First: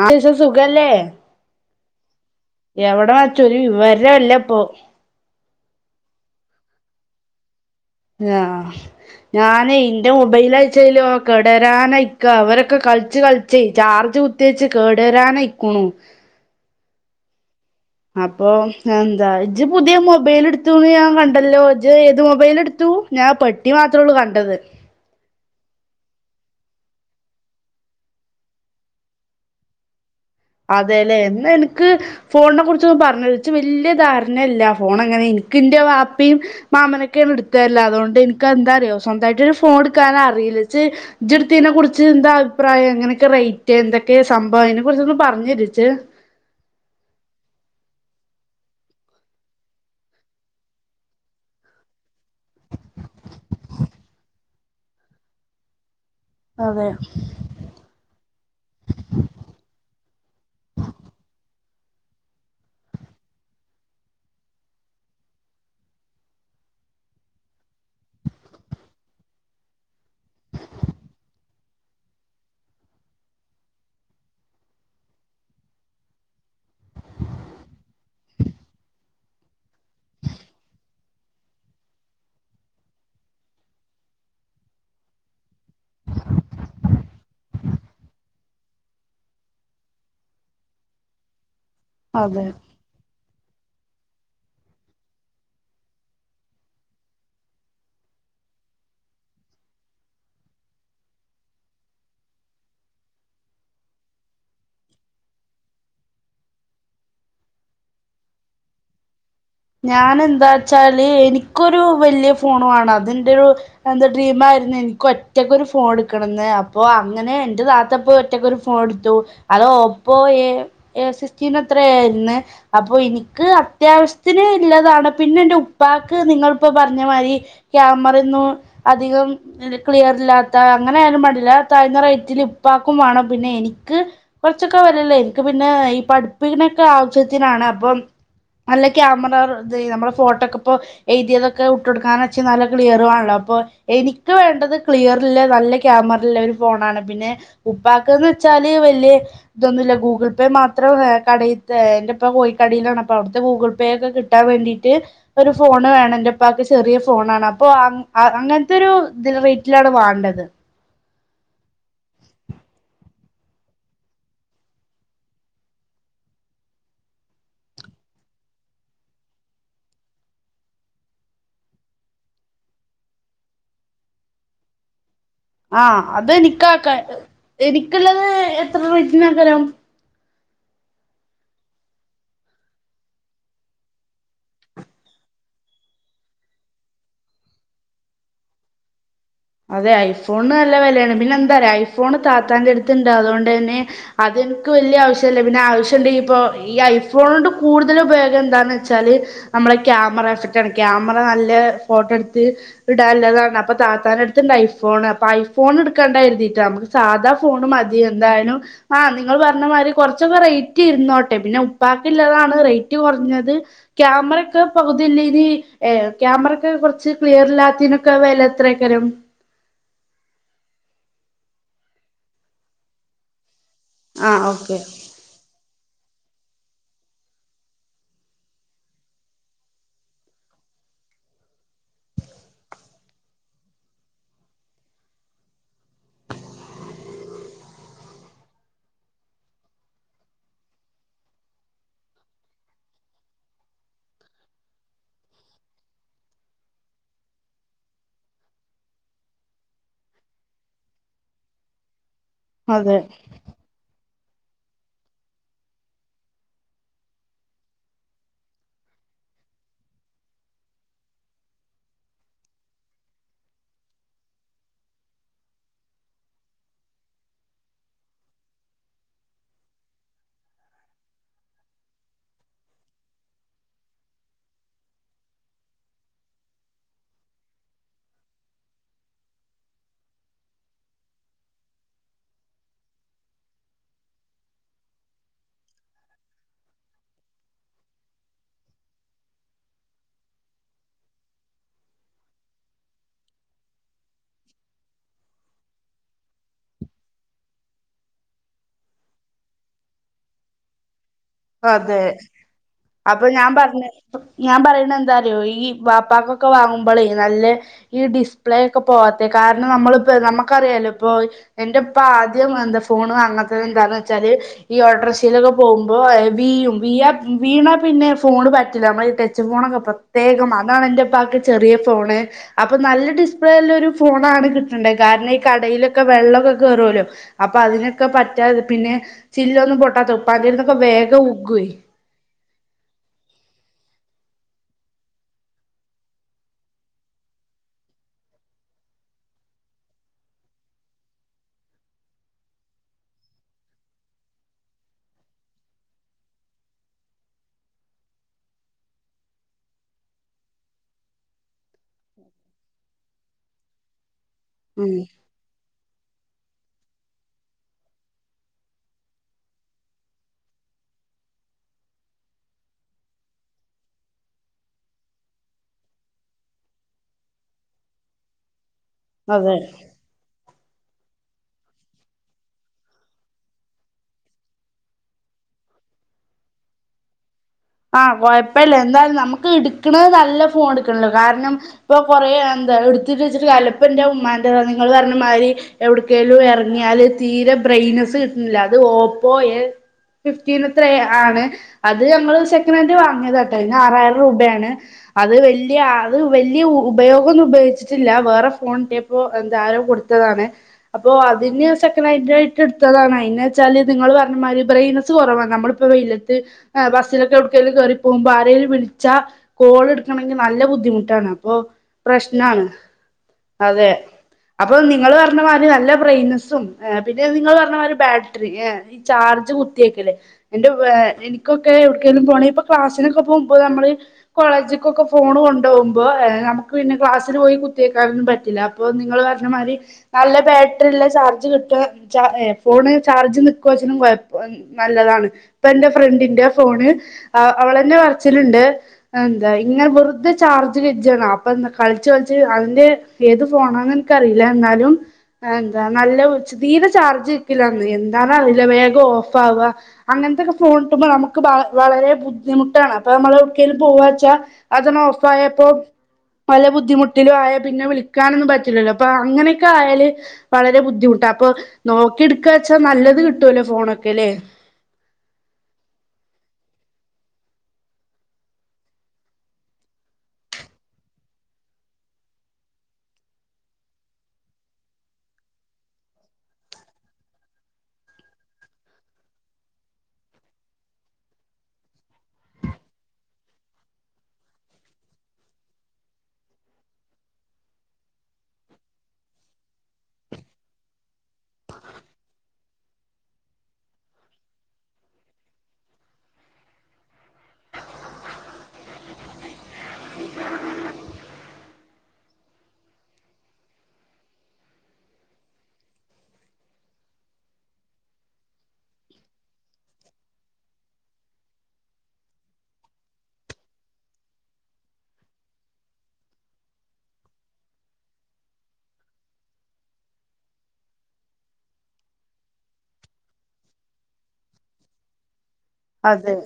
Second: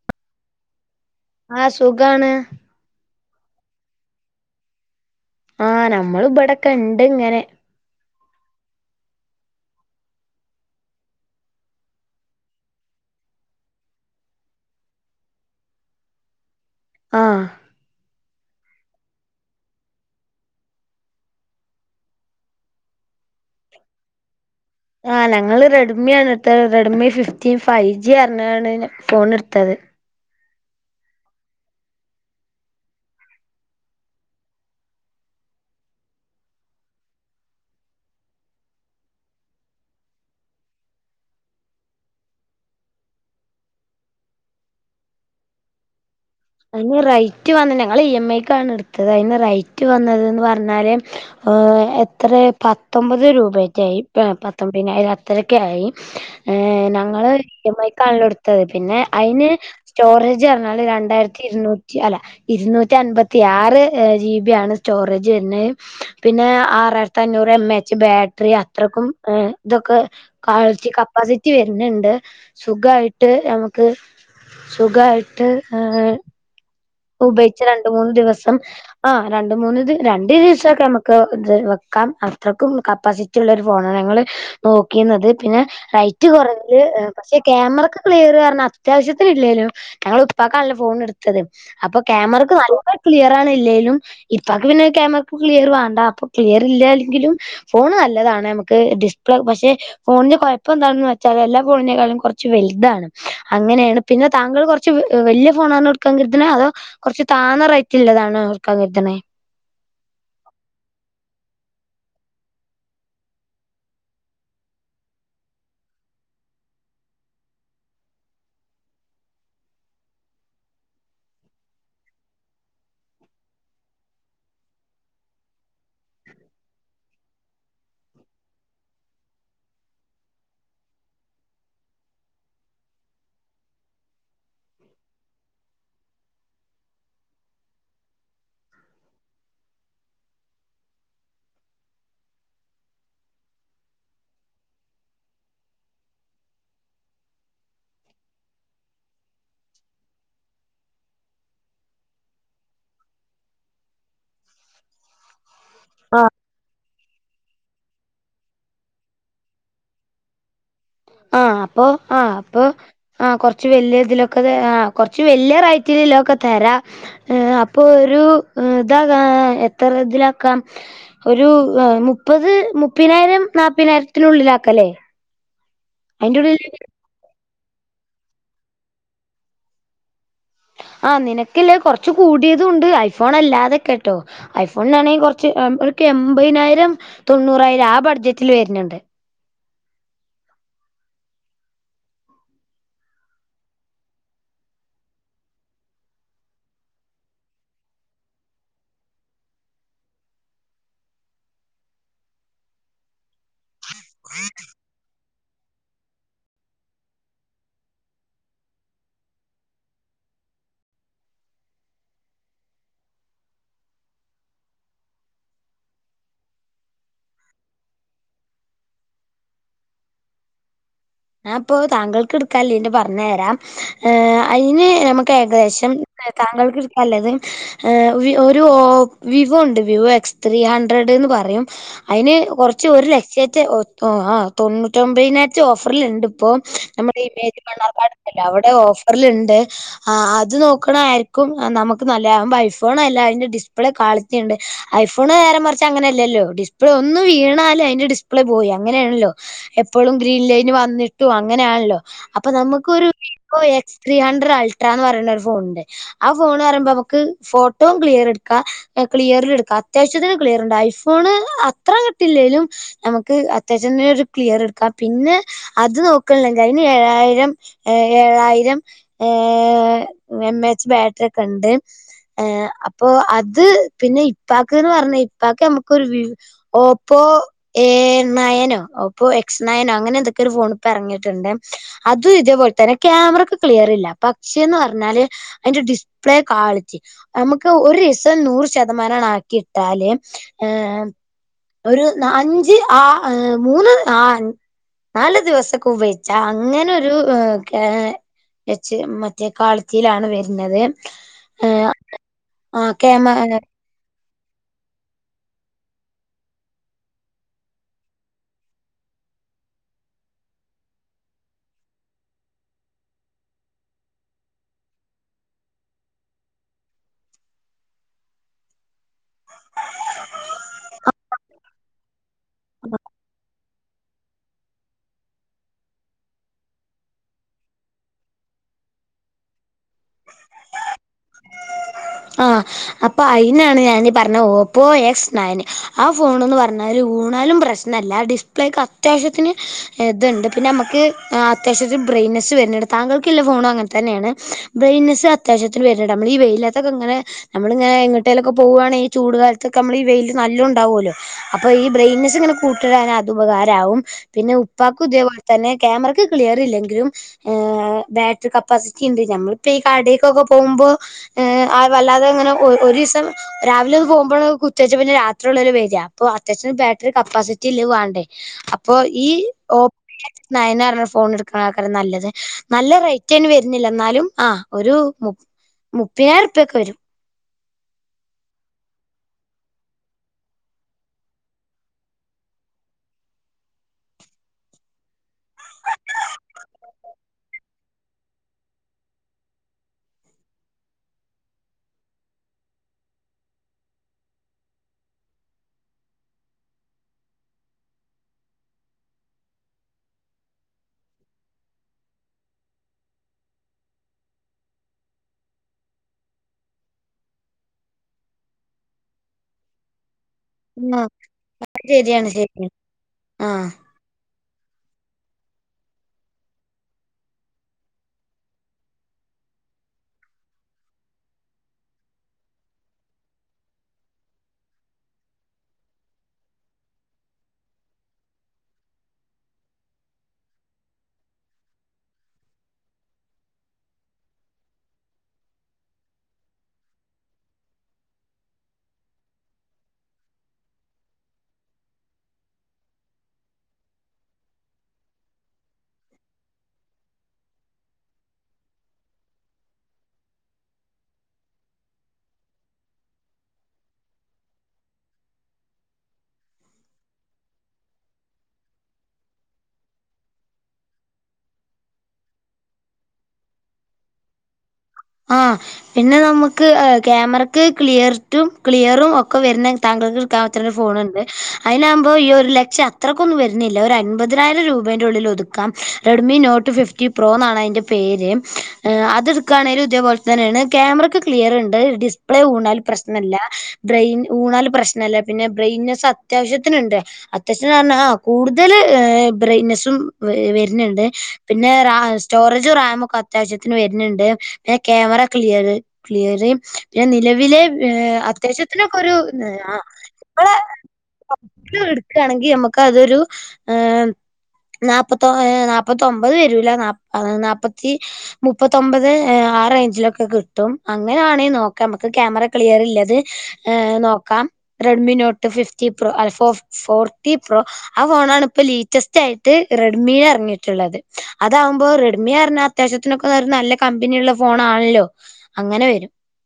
ആഹ എന്താ വിശേഷം സുഖല്ലേ ആഹ സുഖാണ് എവിടെ വച്ചു ഒരു വിവരല്ലപ്പൊ ആഹ് നമ്മൾ ബ്ടെക്കെ ഇണ്ട് ഇങ്ങനെ ആഹ ഞാനേ എന്റെ മൊബൈലാണ്ച്ചലോ കേടരാനായിക്ക വരൊക്കെ കളിച്ച് കളിച്ചേ ചാർജ് കുത്തി ത്തി വെച്ച് കേടരാനായികുണു ആഹ അപ്പൊ എന്താ ഇജ്ജ് പുതിയ മൊബൈല് എടുത്തൂന്ന് ഞാൻ കണ്ടല്ലോ ഇജ്ജ് ഏത് മൊബൈലെടുത്തു ഞാൻ പെട്ടി മാത്രേള്ളൂ കണ്ടത് ആ ഞങ്ങള് റെഡ്മി ആണ് എടുത്തത് റെഡ്മി ഫിഫ്റ്റീൻ ഫൈവ് ജി റഞ്ഞാണ് ഫോൺട്ത്തത് അതെല്ലേ എന്നാ എനിക്ക് ഫോണിനെ കുറിച്ചൊന്ന് പറഞ്ഞ് രൊ ഇച്ച് വല്യ ധാരണയല്ല ഫോൺ അങ്ങനെ എനിക്കിൻ്റെ വാപ്പിം മാമനൊക്കെയാണ് എടുത്തരല് അതുകൊണ്ട് ഇൻക്ക് എന്താ അറിയോ സ്വന്തായിട്ട് ഒരു ഫോൺ എടുക്കാൻ അറിയില്ല ജ്ജ് ജ്ജ് ഇട്ത്തിനെ കുറിച്ച് എന്താ അഭിപ്രായം എങ്ങനെക്ക റൈറ്റ് എന്തൊക്കെ സംഭവം അതിനെ കുറച്ചൊന്ന് പറഞ്ഞെരോ ജ്ജ് അയിന് റൈറ്റ് വന്നത് ഞങ്ങള് ഇ എം ഐക്കാണ് ഇട്ത്തത് അതിന് റൈറ്റ് വന്നത് ന്ന്പറഞ്ഞാല് ഏ ഹഎത്രേ പത്തൊമ്പത് രൂപേറ്റായി പത്തൊമ്പതിനായിരം അത്രക്കായി അതെ ഞങ്ങള് ഇ എം ഐക്കണല്ലോ ഇട്ത്തത് പിന്നെ അയിന് സ്റ്റോറേജ് പറഞ്ഞാല് രണ്ടായിരത്തി ഇരുന്നൂറ്റി അല്ല ഇരുന്നൂറ്റി അൻമ്പത്തി ആറ് ജി ബി ആണ് സ്റ്റോറേജ് വര്ന്ന. പിന്നെ ആറായിരത്തി അഞ്ഞൂറ് എം എച്ച് ബാറ്ററി അത്രക്കും ഇതൊക്കെ. കാൾറ്റി കപ്പാസിറ്റി വരുന്നുണ്ട് സുഖായിട്ട് ഞമ്മക്ക് സുഖായിട്ട് ഹ് ഉപയോഗിച്ച രണ്ട് മൂന്ന് ദിവസം ആ രണ്ട് മൂന്ന്ത് രണ്ട് ദിവസൊക്കെ നമുക്ക് ഇത് വെക്കാം. അത്രയ്ക്കും കപ്പാസിറ്റി റ്റിള്ളൊരു ഫോണാണ് ഞങ്ങൾ നോക്കീന്നത്. പിന്നെ റൈറ്റ് കുറഞ്ഞത് പക്ഷേ ക്യാമറയ്ക്ക് ക്ലിയർ കാരണം അത്യാവശ്യത്തിന് ഇല്ലേലും ഞങ്ങൾ ഉപ്പാക്കാണല്ലോ ഫോൺടുത്തത് അപ്പൊ അതെ ക്യാമറക്ക് നല്ല ക്ലിയർ ആണല്ലേലും ഇപ്പാക്ക് പിന്നെ ക്യാമറക്ക് ക്ലിയർ വേണ്ട അപ്പൊ ക്ലിയറില്ലങ്കിലും ഫോണ് നല്ലതാണ് നമുക്ക് ഡിസ്പ്ലേ പക്ഷേ ഫോണിന് കുഴപ്പം എന്താണെന്ന് വെച്ചാല് എല്ലാ ഫോണിനെക്കാളും കുറച്ച് വല്താണ്. അങ്ങനെയാണ് പിന്നെ താങ്കൾ കുറച്ച് വലിയ ഫോണാണോ എട്ക്കാൻ ക ത്ണ അതോ കുറച്ച് താന്നറൈറ്റുള്ളതാണോ ഇട്ക്കാന്നിക്ക്ണേ? ഞാൻ എന്താ ച്ചാല് എനിക്കൊരു വല്യ ഫോൺ വേണം. അതിന്റെരു എന്റെ ഡ്രീം ആയിരുന്നു എനക്ക് ഒറ്റക്കൊരു ഫോൺ എടുക്കണംന്ന് അപ്പൊ അങ്ങനെ എന്റെ താത്തപ്പോ ഒറ്റക്കൊരു ഫോണ് ടുത്തു അത് ഒപ്പോ എ എ സിസ്റ്റീൻ അത്രയായീന്ന് അപ്പൊ ഇന്ക്ക് അത്യാവശ്യ ത്തിന് ള്ളതാണ് പിന്നെ എന്റെ ഉപ്പാക്ക് നിങ്ങളിപ്പ പറഞ്ഞ മാതിരി ക്യാമറൊന്നും അധികം ക്ലിയർ ഇല്ലാത്ത അങ്ങനെ ആയാലും മാണ്ടില്ല താഴ്ന്ന റേറ്റിൽ ഇപ്പാക്കും വേണം പിന്നെ എനിക്ക് കുറച്ചൊക്കെ വെലള്ളേ ഇൻക്ക് പിന്നെ ഈ പഠിപ്പിൻ്റെക്കെ ആവശ്യത്തിനാണ് അപ്പം അല്ലെ ക്യാമറ ഇത് നമ്മുടെ ഫോട്ടോക്കെ ഇപ്പോ എഴുതിയതൊക്കെ വിട്ടോടുക്കാന് ച്ച് നല്ല ക്ലിയർ വാണല്ലോ? പ്പൊ എനിക്ക് വേണ്ടത് ക്ലിയറൊള്ള നല്ല ക്യാമറള്ളരു ഫോണാണ് പിന്നെ ഉപ്പാക്ന്ന്ച്ചാല് വലിയെ ഇതൊന്നുല്ല. ഗൂഗിൾ പേ മാത്രം കടയിത്തെ എന്റെപ്പ കോയിക്കടയിലാണപ്പ അവിടുത്തെ ഗൂഗിൾ വേഗം കിട്ടാ വേണ്ടീട്ട് ഒരു ഫോണ് വേണം എന്റെപ്പാക്ക് ചെറിയ ഫോണാ ണ്. അപ്പൊ ആ അങ്ങനത്തെരു ഇതില് റേറ്റിലാണ് വാണ്ടത്. ആ അപ്പൊ ആ അപ്പൊ ആ കൊറച്ച് വലിയ ഇതിലൊക്കെ ആ കൊറച്ച് വലിയ റൈറ്റിലിലൊക്കെ തരാം. ഏ അപ്പൊ ഒരുതാകാം എത്ര ഇതിലാക്കാം ഒരു മുപ്പത് മുപ്പയിനായിരം നാപ്പയി നായിരത്തിനുള്ളിലാക്കല്ലേ? ആഹ അത് എനിക്കാക്ക എനിക്ള്ളത് എത്ര റേറ്റിന്നാക്കാരം. ആ നിനക്കില്ലേ കൊറച്കൂടിയതുംണ്ട് ഐഫോണല്ലാതെക്കെട്ടോ ഐഫോണിനാണെങ്കികൊറച്ച് എബൈനായിരം തൊണ്ണൂറായിരം ആ ബഡ്ജറ്റില് വരന്ണ്ട്. അതെ ഐഫോണല്ല വെലാണ് പിന്നെ എന്താറയൊ ഐഫോണ് താത്താന്റെ അടുത്ത്ണ്ട് അതൊടന്നേ അതെനിക്ക് വല്യ ആവശ്യല്ലേ പിന്നെ ആവശ്യണ്ട് ഇപ്പൊ ഈ ഐഫോണ് ണ്ട് കൂടുതലുപയോഗം എന്താന്നാച്ചാല് നമ്മള ക്യാമറഫക്റ്റാണ് ക്യാമറ നല്ല ഫോട്ടോടുത്ത് ഇടാള്ളതാണ്. അപ്പൊ താത്ത ഐഫോണ് അപ്പൊ ഐഫോണ ടുക്കാണ്ടായിരു തിട്ടാ മ്മക്ക് സാധാ ഫോണ് മതി എന്തായാലും ആ നിങ്ങള് പറഞ്ഞ മായിരി കുറച്ചൊക്കെ റേറ്റ് ഇരുന്നോട്ടെ പിന്നെ ഉപ്പാക്ക്ള്ളതാണ് റേറ്റ് കുറഞ്ഞത്. ക്യാമറയ്ക്ക് പകുതില്ലെനി ഏഹ ക്യാമറക്ക്‌ കൊറച്ച് ക്ലിയർ ഇല്ലാത്തി ന് ക്ക്‌ വെലത്രയ്കാരം? ഞാപ്പൊ താങ്കൾക്കടുക്കാല്ലീന്റെ പറഞ്ഞരാം ആ ഏഹ് ഓക്കെ അയിന് നമ ഏകദേശം താങ്കൾക് എടുക്ക ാ ള്ളതു ഏഹ് ഒരു ഓഹ് വിവോണ്ട്. വിവോ എക്സ് ത്രീ ഹൻഡ്രഡ് ന്ന് പറയും. അയിന് കൊറച്ച് ഒരു ലക്ഷോറ്റേ. ഓഹ് ഓഹ് ആഹ് തൊണ്ണൂറ്റൊമ്പതിനായിത്തി ഓ ഫർല് ണ്ട് പ്പോ. [unintelligible] മണ്ണാർക്കാടുണ്ടല്ലോ. അവടെ ഓഫർലിണ്ട്. ആഹ് അത് നോക്കണായിക്കും നമുക്ക് നല്ലത്. അതാവുമ്പോ ഐഫോണല്ലേ. അയിന്റെ ഡിസ്പ്ലേ കാളിറ്റിണ്ട് ഐഫോണ് നേരെ മറച്ച് അങ്ങനെല്ലല്ലോ. ഡിസ്പ്ലേ ഒന്ന് വീണാലയിന്റെ ഡിസ്പ്ലേ പോയി. അങ്ങനേണല്ലോ. എപ്പഴും ഗ്രീൻലൈന് വന്നിട്ടും അങ്ങനെയാല്ലോ. അപ്പോ നമ്മക്കൊരു ഓഹ് എക്സ് ത്രീ ഹണ്ട്രഡ് അൾട്രാന്ന് പറയുന്നരു ഫോണുണ്ട്. ആഹ് ഫോണ് പറയുമ്പോ അമ്മക്ക് ഫോട്ടോ ക്ലിയറെടുക്കാം. ക്ലിയറിലെടുക്കാ. അത്യാവശ്യത്തിന് ക്ലിയറിണ്ട്. ഐഫോണ് അത്ര കിട്ടില്ലേലും. നമ്മക്ക് അത്യാവശ്യതിന് ഒരു ക്ലിയറെടുക്കാ. പിന്നെ അത് നോക്കണ്ല്ലെങ്കി അയിന് ഏഴായിരം. ഏഹ് ഏഴായിരം ഏഹ് എം എ എച്ച് ബാറ്ററി ഒക്കെ ണ്ട് ഏഹ് അപ്പോ അത്, പിന്നെ ഇപ്പാക്ക്ന്ന് പറഞ്ഞ ഇപ്പാക്ക് നമുക്കൊരു വീ ഓപ്പോ എ ണയനോ ഓപ്പോ എക്സ് ണയനോ അങ്ങനെന്തോ ക്കൊരു ഫോണിപ്പറങ്ങിട്ടുണ്ടേ അതും ഇതേപോലെ തന്നെ ക്യാമറക്ക് ക്ലിയറില്ല പക്ഷേന്ന് പറഞ്ഞാല് അയിന്റെ ഡിസ്പ്ലേ കാളിറ്റി അമ്മക്ക് ഒരീസം നൂറ് ശതമാനങ്ങട് ആക്കിട്ടാല് ആഹ് ഒരു ന അഞ്ച് ആഹ് മൂന്ന് ആഹ് നാല് ദിവസൊക്കെ ഉപയോഗിച്ചാ അങ്ങനെ ഒരു ഏഹ് കെ വച്ച് മറ്റേ കാളിറ്റിലാണ് വരുന്നത് അതെ. ആ അപ്പോ ക്യാമ ഞാൻ പറഞ്ഞ് പ്പ ഞാൻ പറയണെന്താറിയോ? ഈ വാപ്പാക്കൊക്കെ വാങ്ങുമ്പളെ നല്ല ഈ ഡിസ്പ്ലേ ഒക്കെ പോവാത്തെ കാരണം നമ്മളിപ്പോ നമുക്കറിയാലോ ഇപ്പോ എന്റെ ഉപ്പ ആദ്യം എന്താ ഫോണ് വാങ്ങാത്തത് എന്താന്ന് വെച്ചാല്, ഈ ഓട്ടോറിഷയിലൊക്കെ പോവു മ്പോ ഏഹ് വീയും വീയാ വീണാ പിന്നെ ഫോണ് പറ്റൂല്ല. മ്മള ഈ ടച്ച് ഫോണൊക്കെ പ്രത്യേകം. അതാണ് എൻ്റെപ്പാക്ക് ചെറിയ ഫോണ്. അപ്പ ആ നല്ല ഡിസ്പ്ലേള്ള ഒരു ഫോണാണ് കിട്ടണ്ടേ. കാരണം ഈ കടയിലൊക്കെ വെള്ളോക്കെ കേറോല്ലോ. അപ്പ അതിനൊക്കെ പറ്റാതെ, പിന്നെ ചില്ലൊന്നും പൊട്ടാത്ത, ഉപ്പാക്കിതിന്നൊക്കെ വേഗോ ഉക്കുവേ ആഹ് അപ്പ അയിനാണ് ഞാനീ പറഞ്ഞത്. Oppo X nine. ആഹ് ഫോണ്ന്ന് പറഞ്ഞാല് വൂണാലും പ്രശ് ശ്നല്ല ഡിസ്പ്ലേക്ക് അത്യാവശ്യത്തിന് ഇതുണ്ട്. പിന്നെ അമ്മക്ക് അത്യാവശ്യത്തിന് ബ്രെയിറ്റ്നെസ് വരുന്നുണ്ട്. താങ്കൾക്കുള്ള ഫോണും അങ്ങൻതന്നേണ് ബ്രയിറ്റ്നസ് അത്യാവശ്യത്തില് വരണ് ണ്ട്. നമ്മൾ ഈ വെയില ത്തോക്കെ ഇങ്ങനെ നമ്മള് ഇങ്ങനെ എങ്ങട്ടേലൊക്കെ പോവു ആണെങ്കി ഈ ചൂട്കാല്ത്തൊക്കെ അമ്മൾ ഈ വെയില് നല്ലോം ഉണ്ടാവുല്ലോ അപ്പോ ഈ ബ്രെയിറ്റ്നസ് ഇങ്ങനെ കൂട്ടിടാൻ അത് ഉപകാരാവും. പിന്നെ ഉം ഉപ്പാക്കും ഇതേപോലെ തന്നെ ക്യാമറക്ക് ക്ലിയർ ഇല്ലെങ്കിലും ഏഹ് ബാറ്ററി കപ്പാസിറ്റിണ്ട്. ഞമ്മളിപ്പോ ഈ കടേക്കൊക്കെ പോകുമ്പോ ഏഹ്, ആഹ് വല്ലാതെ അങ്ങനെ ഓ ഒരീസം രാവിലോന്ന് പോകുമ്പളോക്കെ കുത്ത്യേച്ച പിന്നെ രാത്രി ഉള്ളലോ വെരാ. അപ്പോ അത്യാവശ്യം ബാറ്ററി കപ്പാസിറ്റി ഇല്ലത് വാണ്ടേ? പ്പോ ഈഹ് അതെ ഓഹ് നയന് പറഞ്ഞ ഫോൺ എടുക്കണാക്കരാ നല്ലത്. നല്ല റേറ്റയ്ന് വരുന്നില്ല. എന്നാലും ആഹ് ഒരു മു മുപ്പയ്നായ്ര ഉറുപ്യൊക്കെ വരും ആഹ് കൊയപ്പല്ല്യാ. എന്തായാലും നമ്മുക്ക് ഇടുക്കണത് നല്ല ഫോൺ ഇടുക്കണല്ലോ. കാരണം ഇപ്പോ കൊറെ എം എന്താ എടുത്തിട്ട് വെച്ചിട്ട് കാര്യല്ല. ഇപ്പ ന്റെ ഉമ്മാന്റെതാണ് നിങ്ങൾ പറഞ്ഞ മാതിരി എവിടക്കെലും ഇറങ്ങിയാല് തീരെ ബ്രൈറ്റ്നെസ്സ് കിട്ടുന്നില്ല അത് ഓപ്പോയൽ ഫിഫ്റ്റീൻ എത്ര ആണ് അത് ഞങ്ങൾ സെക്ക നൻഡ് വാങ്ങിയത് കേട്ടോ അതിന് ആറായിരം രൂപയാണ് അത് വലിയ അത് വലിയ ഉപയോഗമൊന്നും ഉപയോഗിച്ചിട്ടില്ല വേറെ ഫോൺ ഇപ്പോ എന്താ ആരോ കൊടുത്തതാണ് അപ്പോ അതിന് സെക്കൻഡ് ഹാൻഡ് ആയിട്ട എടുത്തതാണ് അയിന് വെച്ചാല് നിങ്ങള് പറഞ്ഞ മാതിരി ബ്രെയിനസ് കുറവ നമ്മ പ്പ വെയിലത്ത് ബസ്സിലൊക്കെ എവിടു കേറി പോകുമ്പോ ആരെലും വിളിച്ച കോൾ എടു ക്കണെങ്കിൽ നല്ല ആ ബുദ്ധിമുട്ടാണ് അപ്പൊ ശരിയാണ് പ്രശ്നാണ് ശരിയാണ് ആ അതെ അപ്പൊ നിങ്ങള് പറഞ്ഞ മാതിരി നല്ല ബ്രെയിനസും പിന്നെ നിങ്ങൾ പറഞ്ഞ മാര് ബാറ്ററി ഏഹ് ഈ ചാർജ് കുത്തിയക്കല്ലേ അയ്ന്റെ വേ എനിക്കൊ ക്കെ എവിടക്കേലും പോണേ ഇപ്പോ ക്ലാസിനൊക്കെ പോക്പോ നമ്മള് കോളേജിക്കൊക്കെ ഫോൺ കൊണ്ടുപോകുമ്പോ നമുക്ക് പിന്നെ ക്ലാസ്സിൽ പോയി കുത്തിയേക്കാരൊന്നും പറ്റില്ല അപ്പോ നിങ്ങള് പറഞ്ഞ മാതിരി നല്ല ബാറ്ററിള്ള ചാർജ് കിട്ടുക ഫോണ് ചാർജ് നിക്കുവച്ഛനും കൊഴപ്പ നല്ലതാണ് ഇപ്പ എന്റെ ഫ്രണ്ടിന്റെ ഫോണ് അവളെന്നെ പറച്ചില്ണ്ട് ന്താ ഇങ്ങനെ വെറുതെ ചാർജ് കജാണ് അപ്പൊന്താ കളിച്ച് കളിച്ച് അതിന്റെ ഏത് ഫോണാന്ന് എനക്കറിയില്ല എന്നാലും എന്താ നല്ല തീരെ ചാർജ് നിക്കില്ലന്ന് എന്താണ അറില്ല വേഗം ഓഫ് ആവ അങ്ങനത്തെക്കെ ഫോണ്ടുക്ക [unintelligible] വളരെ ബുദ്ധിമുട്ടാണ് അപ്പൊ നമ്മള് ഒക്കെ പോവാ വച്ചാ അതന് ഓഫ ആയപ്പോ പല ബുദ്ധിമുട്ടിലും ആയാൽ പിന്നെ വിളിക്കാനൊന്നും പറ്റില്ലല്ലോ അപ്പൊ അങ്ങനെയൊക്കെ ആയാല് വളരെ ബുദ്ധിമുട്ടാണ് അപ്പൊ നോക്കി എടുക്ക വച്ചാ നല്ലത് കിട്ടുവല്ലോ ഫോണൊക്കെ അല്ലേ ആഹ് പിന്നെ നമുക്ക് ക്യാമറയ്ക്ക് ക്ലിയർട്ടും ക്ലിയറും ഒക്കെ വരുന്ന താങ്കൾക്ക് തത്തേടെ ഒരു ഫോണുണ്ട് അതിനാകുമ്പോൾ ഈ ഒരു ലക്ഷം അത്രക്കൊന്നും വരുന്നില്ല ഒരു അൻപതിനായിരം രൂപേന്റെ ഉള്ളിൽ ഒതുക്ക ക്കാം റെഡ്മി നോട്ട് ഫിഫ്റ്റി പ്രോ എന്നാണ് അതിന്റെ പേര് അത് എടുക്കയാണേലും ഇതേപോലെ തന്നെയാണ് ക്യാമറക്ക് ക്ലിയർ ഉണ്ട് ഡിസ്പ്ലേ ഊണാൽ പ്രശ്നല്ല ബ്രെയിൻ ഊണാൽ പ്രശ്നല്ല പിന്നെ ബ്രെയിൻനെസ്സ് അത്യാവശ്യത്തിനുണ്ട് അത്യാവശ്യം പറഞ്ഞ ആഹ് കൂടുതൽ ബ്രൈറ്റ്നെസ്സും വരുന്നുണ്ട് പിന്നെ റ സ്റ്റോറേജും റാമൊക്കെ അത്യാവശ്യത്തിന് വരുണണ്ട് പിന്നെ ക്യാമറ ക്ലിയർ ക്ലിയറ് പിന്നെ നിലവിലെ അത്യാവശ്യത്തിനൊക്കെ ഒരു ആഹ് [inaudible] എടുക്കയാണെങ്കിൽ നമുക്ക് അതൊരു ആഹ് നാപ്പത്തഏ നാപ്പത്തൊമ്പത് വരൂല്ല ന നാല്പ്പത്തി മുപ്പത്തൊമ്പത് ആ റേഞ്ചിലൊക്കെ കിട്ടും അങ്ങനെയാണെങ്കിൽ നോക്കാം നമുക്ക് ക്യാമറ ക്ലിയർല്ലത് ഹ് നോക്കാം റെഡ്മി നോട്ട് ഫിഫ്റ്റി പ്രോ അല്ല ഫോ ഫോർട്ടി പ്രോ ആ ഫോണണ ഇപ്പൊ ലീറ്റസ്റ്റ് ആയിട്ട് റെഡ്മി ഇറങ്ങിയിട്ടുള്ളത് അതാവുമ്പോൾ റെഡ്മി റഞ്ഞ അത്യാവശ്യത്തിനൊക്കെ നല്ല കമ്പനിയുള്ള ഫോൺ ആണല്ലോ അതെ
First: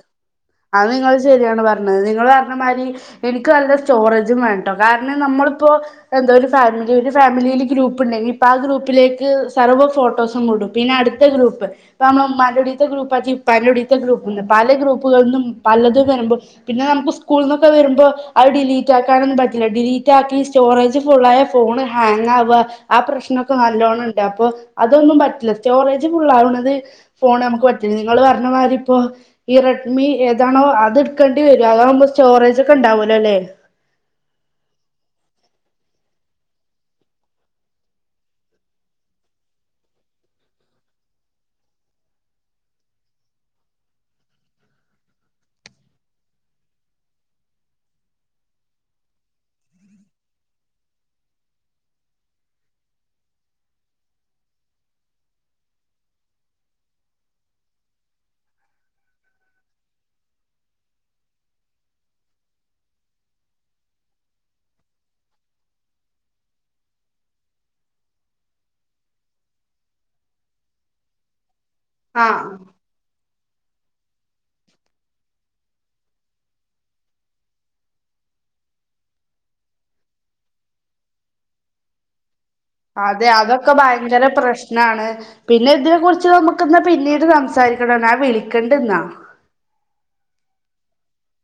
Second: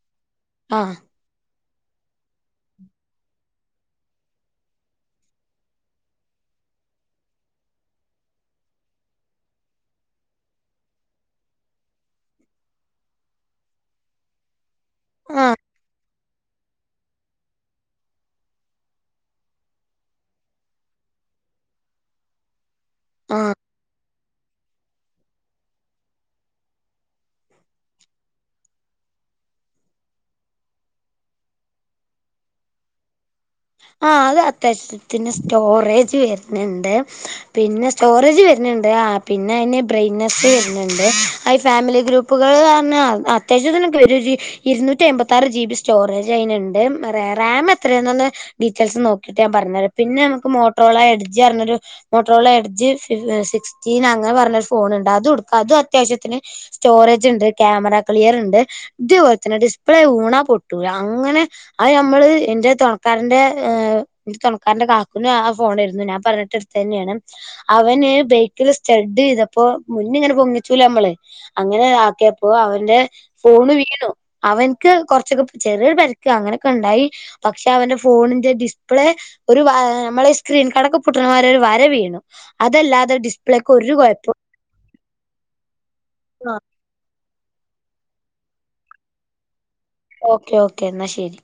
അത് നിങ്ങള്ൾ ശരിയാണ് പറഞ്ഞത് നിങ്ങള് പറഞ്ഞ മാതിരി എനിക്ക് നല്ല സ്റ്റോറജും വേട്ടോ കാരണം നമ്മളിപ്പോൊ എന്താ ഒരു ഫാമിലി ഒരു ഫാമിലിയിയില് ഗ്രൂപ്പ് ഉണ്ടെങ്കി ഇപ്പൊ ആ ഗ്രൂപ്പിലേക്ക് സർവ്വ ഫോട്ടോസും വിടും പിന്നെ അടുത്ത ഗ്രൂപ്പ് ഇപ്പ ഇമ്മെൻ്റെ ലുടിയത്തെ ഗ്രൂപ്പ് ആക്കിഉപ്പാൻ്റെ ടി ത്തെ ഗ്രൂപ്പണ്ട് പല ഗ്രൂപ്പുകളന്നും ആഹ് പലതും വരുമ്പോൾ പിന്നെ നമുക്ക് സ്കൂളന്നൊക്കെ വരുമ്പോ അത് ഡിലീറ്റ ആാക്കാനൊന്നും പറ്റില്ല ഡിലീറ്റ ആാക്കി സ്റ്റോറേജ് ഫുള്ളായ ഫോണ് ഹാങ്ങാവ ആ പ്രശ്നക്കെ ആഹ് ന ലോണണ്ട് പ്പോ അതൊന്നും പറ്റില്ല സ്റ്റോറേജ് ഫുള് ആാവണത് ഫോൺ നമുക്ക് പറ്റി [unintelligible] നിങ്ങള് പറഞ്ഞ മാതിരി ഇപ്പൊ ഈ റെഡ്മി ഏതാണോ അതെ ടുക്കേണ്ടി വരും അതാകുമ്പോ സ്റ്റോറേജ് ഒക്കെ ഉണ്ടാവൂലോ അല്ലേ ആ അത് അത്യാവശ്യത്തിന് സ്റ്റോറേജ് വരുന്നുണ്ട് പിന്നെ സ്റ്റോറേജ് വര്ന്നുണ്ട് പിന്നെ അതിന്റെ ബ്രെയ്‌നെസ്സ് വര്ന്നുണ്ട് അയ് ഫാമിലി ഗ്രൂപ്പ് പ്പുകൾ പറഞ്ഞാ അത്യാവശ്യത്തിനൊക്കെ ഒരു ജിബി ഇരുന്നൂറ്റി അമ്പത്തി ആറ് ജി ബി സ്റ്റോറേജ് അയിന്ണ്ട് റാം എത്രയാെന്ന് ഡീറ്റെയിൽസ് നോക്കിയിട്ട് ഞാൻ പറഞ്ഞരാ പിന്നെ നമുക്ക് മോട്ടോർലഎഡ്ജ് എന്നൊരു മോട്ട്രോലാ എഡ്ജ് സിക്സ്റ്റീൻ അങ്ങനെ പറഞ്ഞൊരു ഫോണുണ്ട് അത് എടു ക്കാ അതും അത്യാവശ്യത്തിന് സ്റ്റോറേജ് ഇണ്ട് ക്യാമറ ക്ലിയർ ഇണ്ട് ഇതേപോലെ തന്നെ ഡിസ്പ്ലേ വൂണാ പൊട്ടൂല അങ്ങനെ അത് നമ്മള് എന്റെ തൊണക്കാര എന്റെ എ തുണക്കാരൻന്റെ കാക്കുന് ആ ഫോണായിരുന്നു ഞാൻ പറഞ്ഞിട്ട് എടുത്ത് തന്നെയാണ് അവന് ബൈക്കില് സ്റ്റെഡ് ചെയ്തപ്പോ മുന്ന് ഇങ്ങനെ പൊങ്ങിച്ചൂലേ നമ്മള് അങ്ങനെ ആഹ് ആക്കിയപ്പോ അവന്റെ ഫോണ് വീണു അവൻക്ക് കുറച്ചൊക്കെ ചെറിയൊരു പരിക്ക്‌ അങ്ങനെയൊക്കെ ഉണ്ടായി പക്ഷെ അവന്റെ ഫോണിന്റെ ഡിസ്പ്ലേ ഒരു നമ്മളെ സ്ക്രീൻ കാടൊക്കെ പൊട്ടണമാതിരി ഒരു വര വീണു അതല്ലാതെ ഡിസ്പ്ലേക്ക് ഒരു കൊഴപ്പം ന്നാണ് പിന്നെ ഇതിനെ കുറിച്ച് നമുക്ക്ന്നാ പിന്നീട് സംസാരിക്കണംന്നാ വിളിക്കണ്ട് ന്നാ ഓക്കേ ഓക്കേ എന്നാ ശരി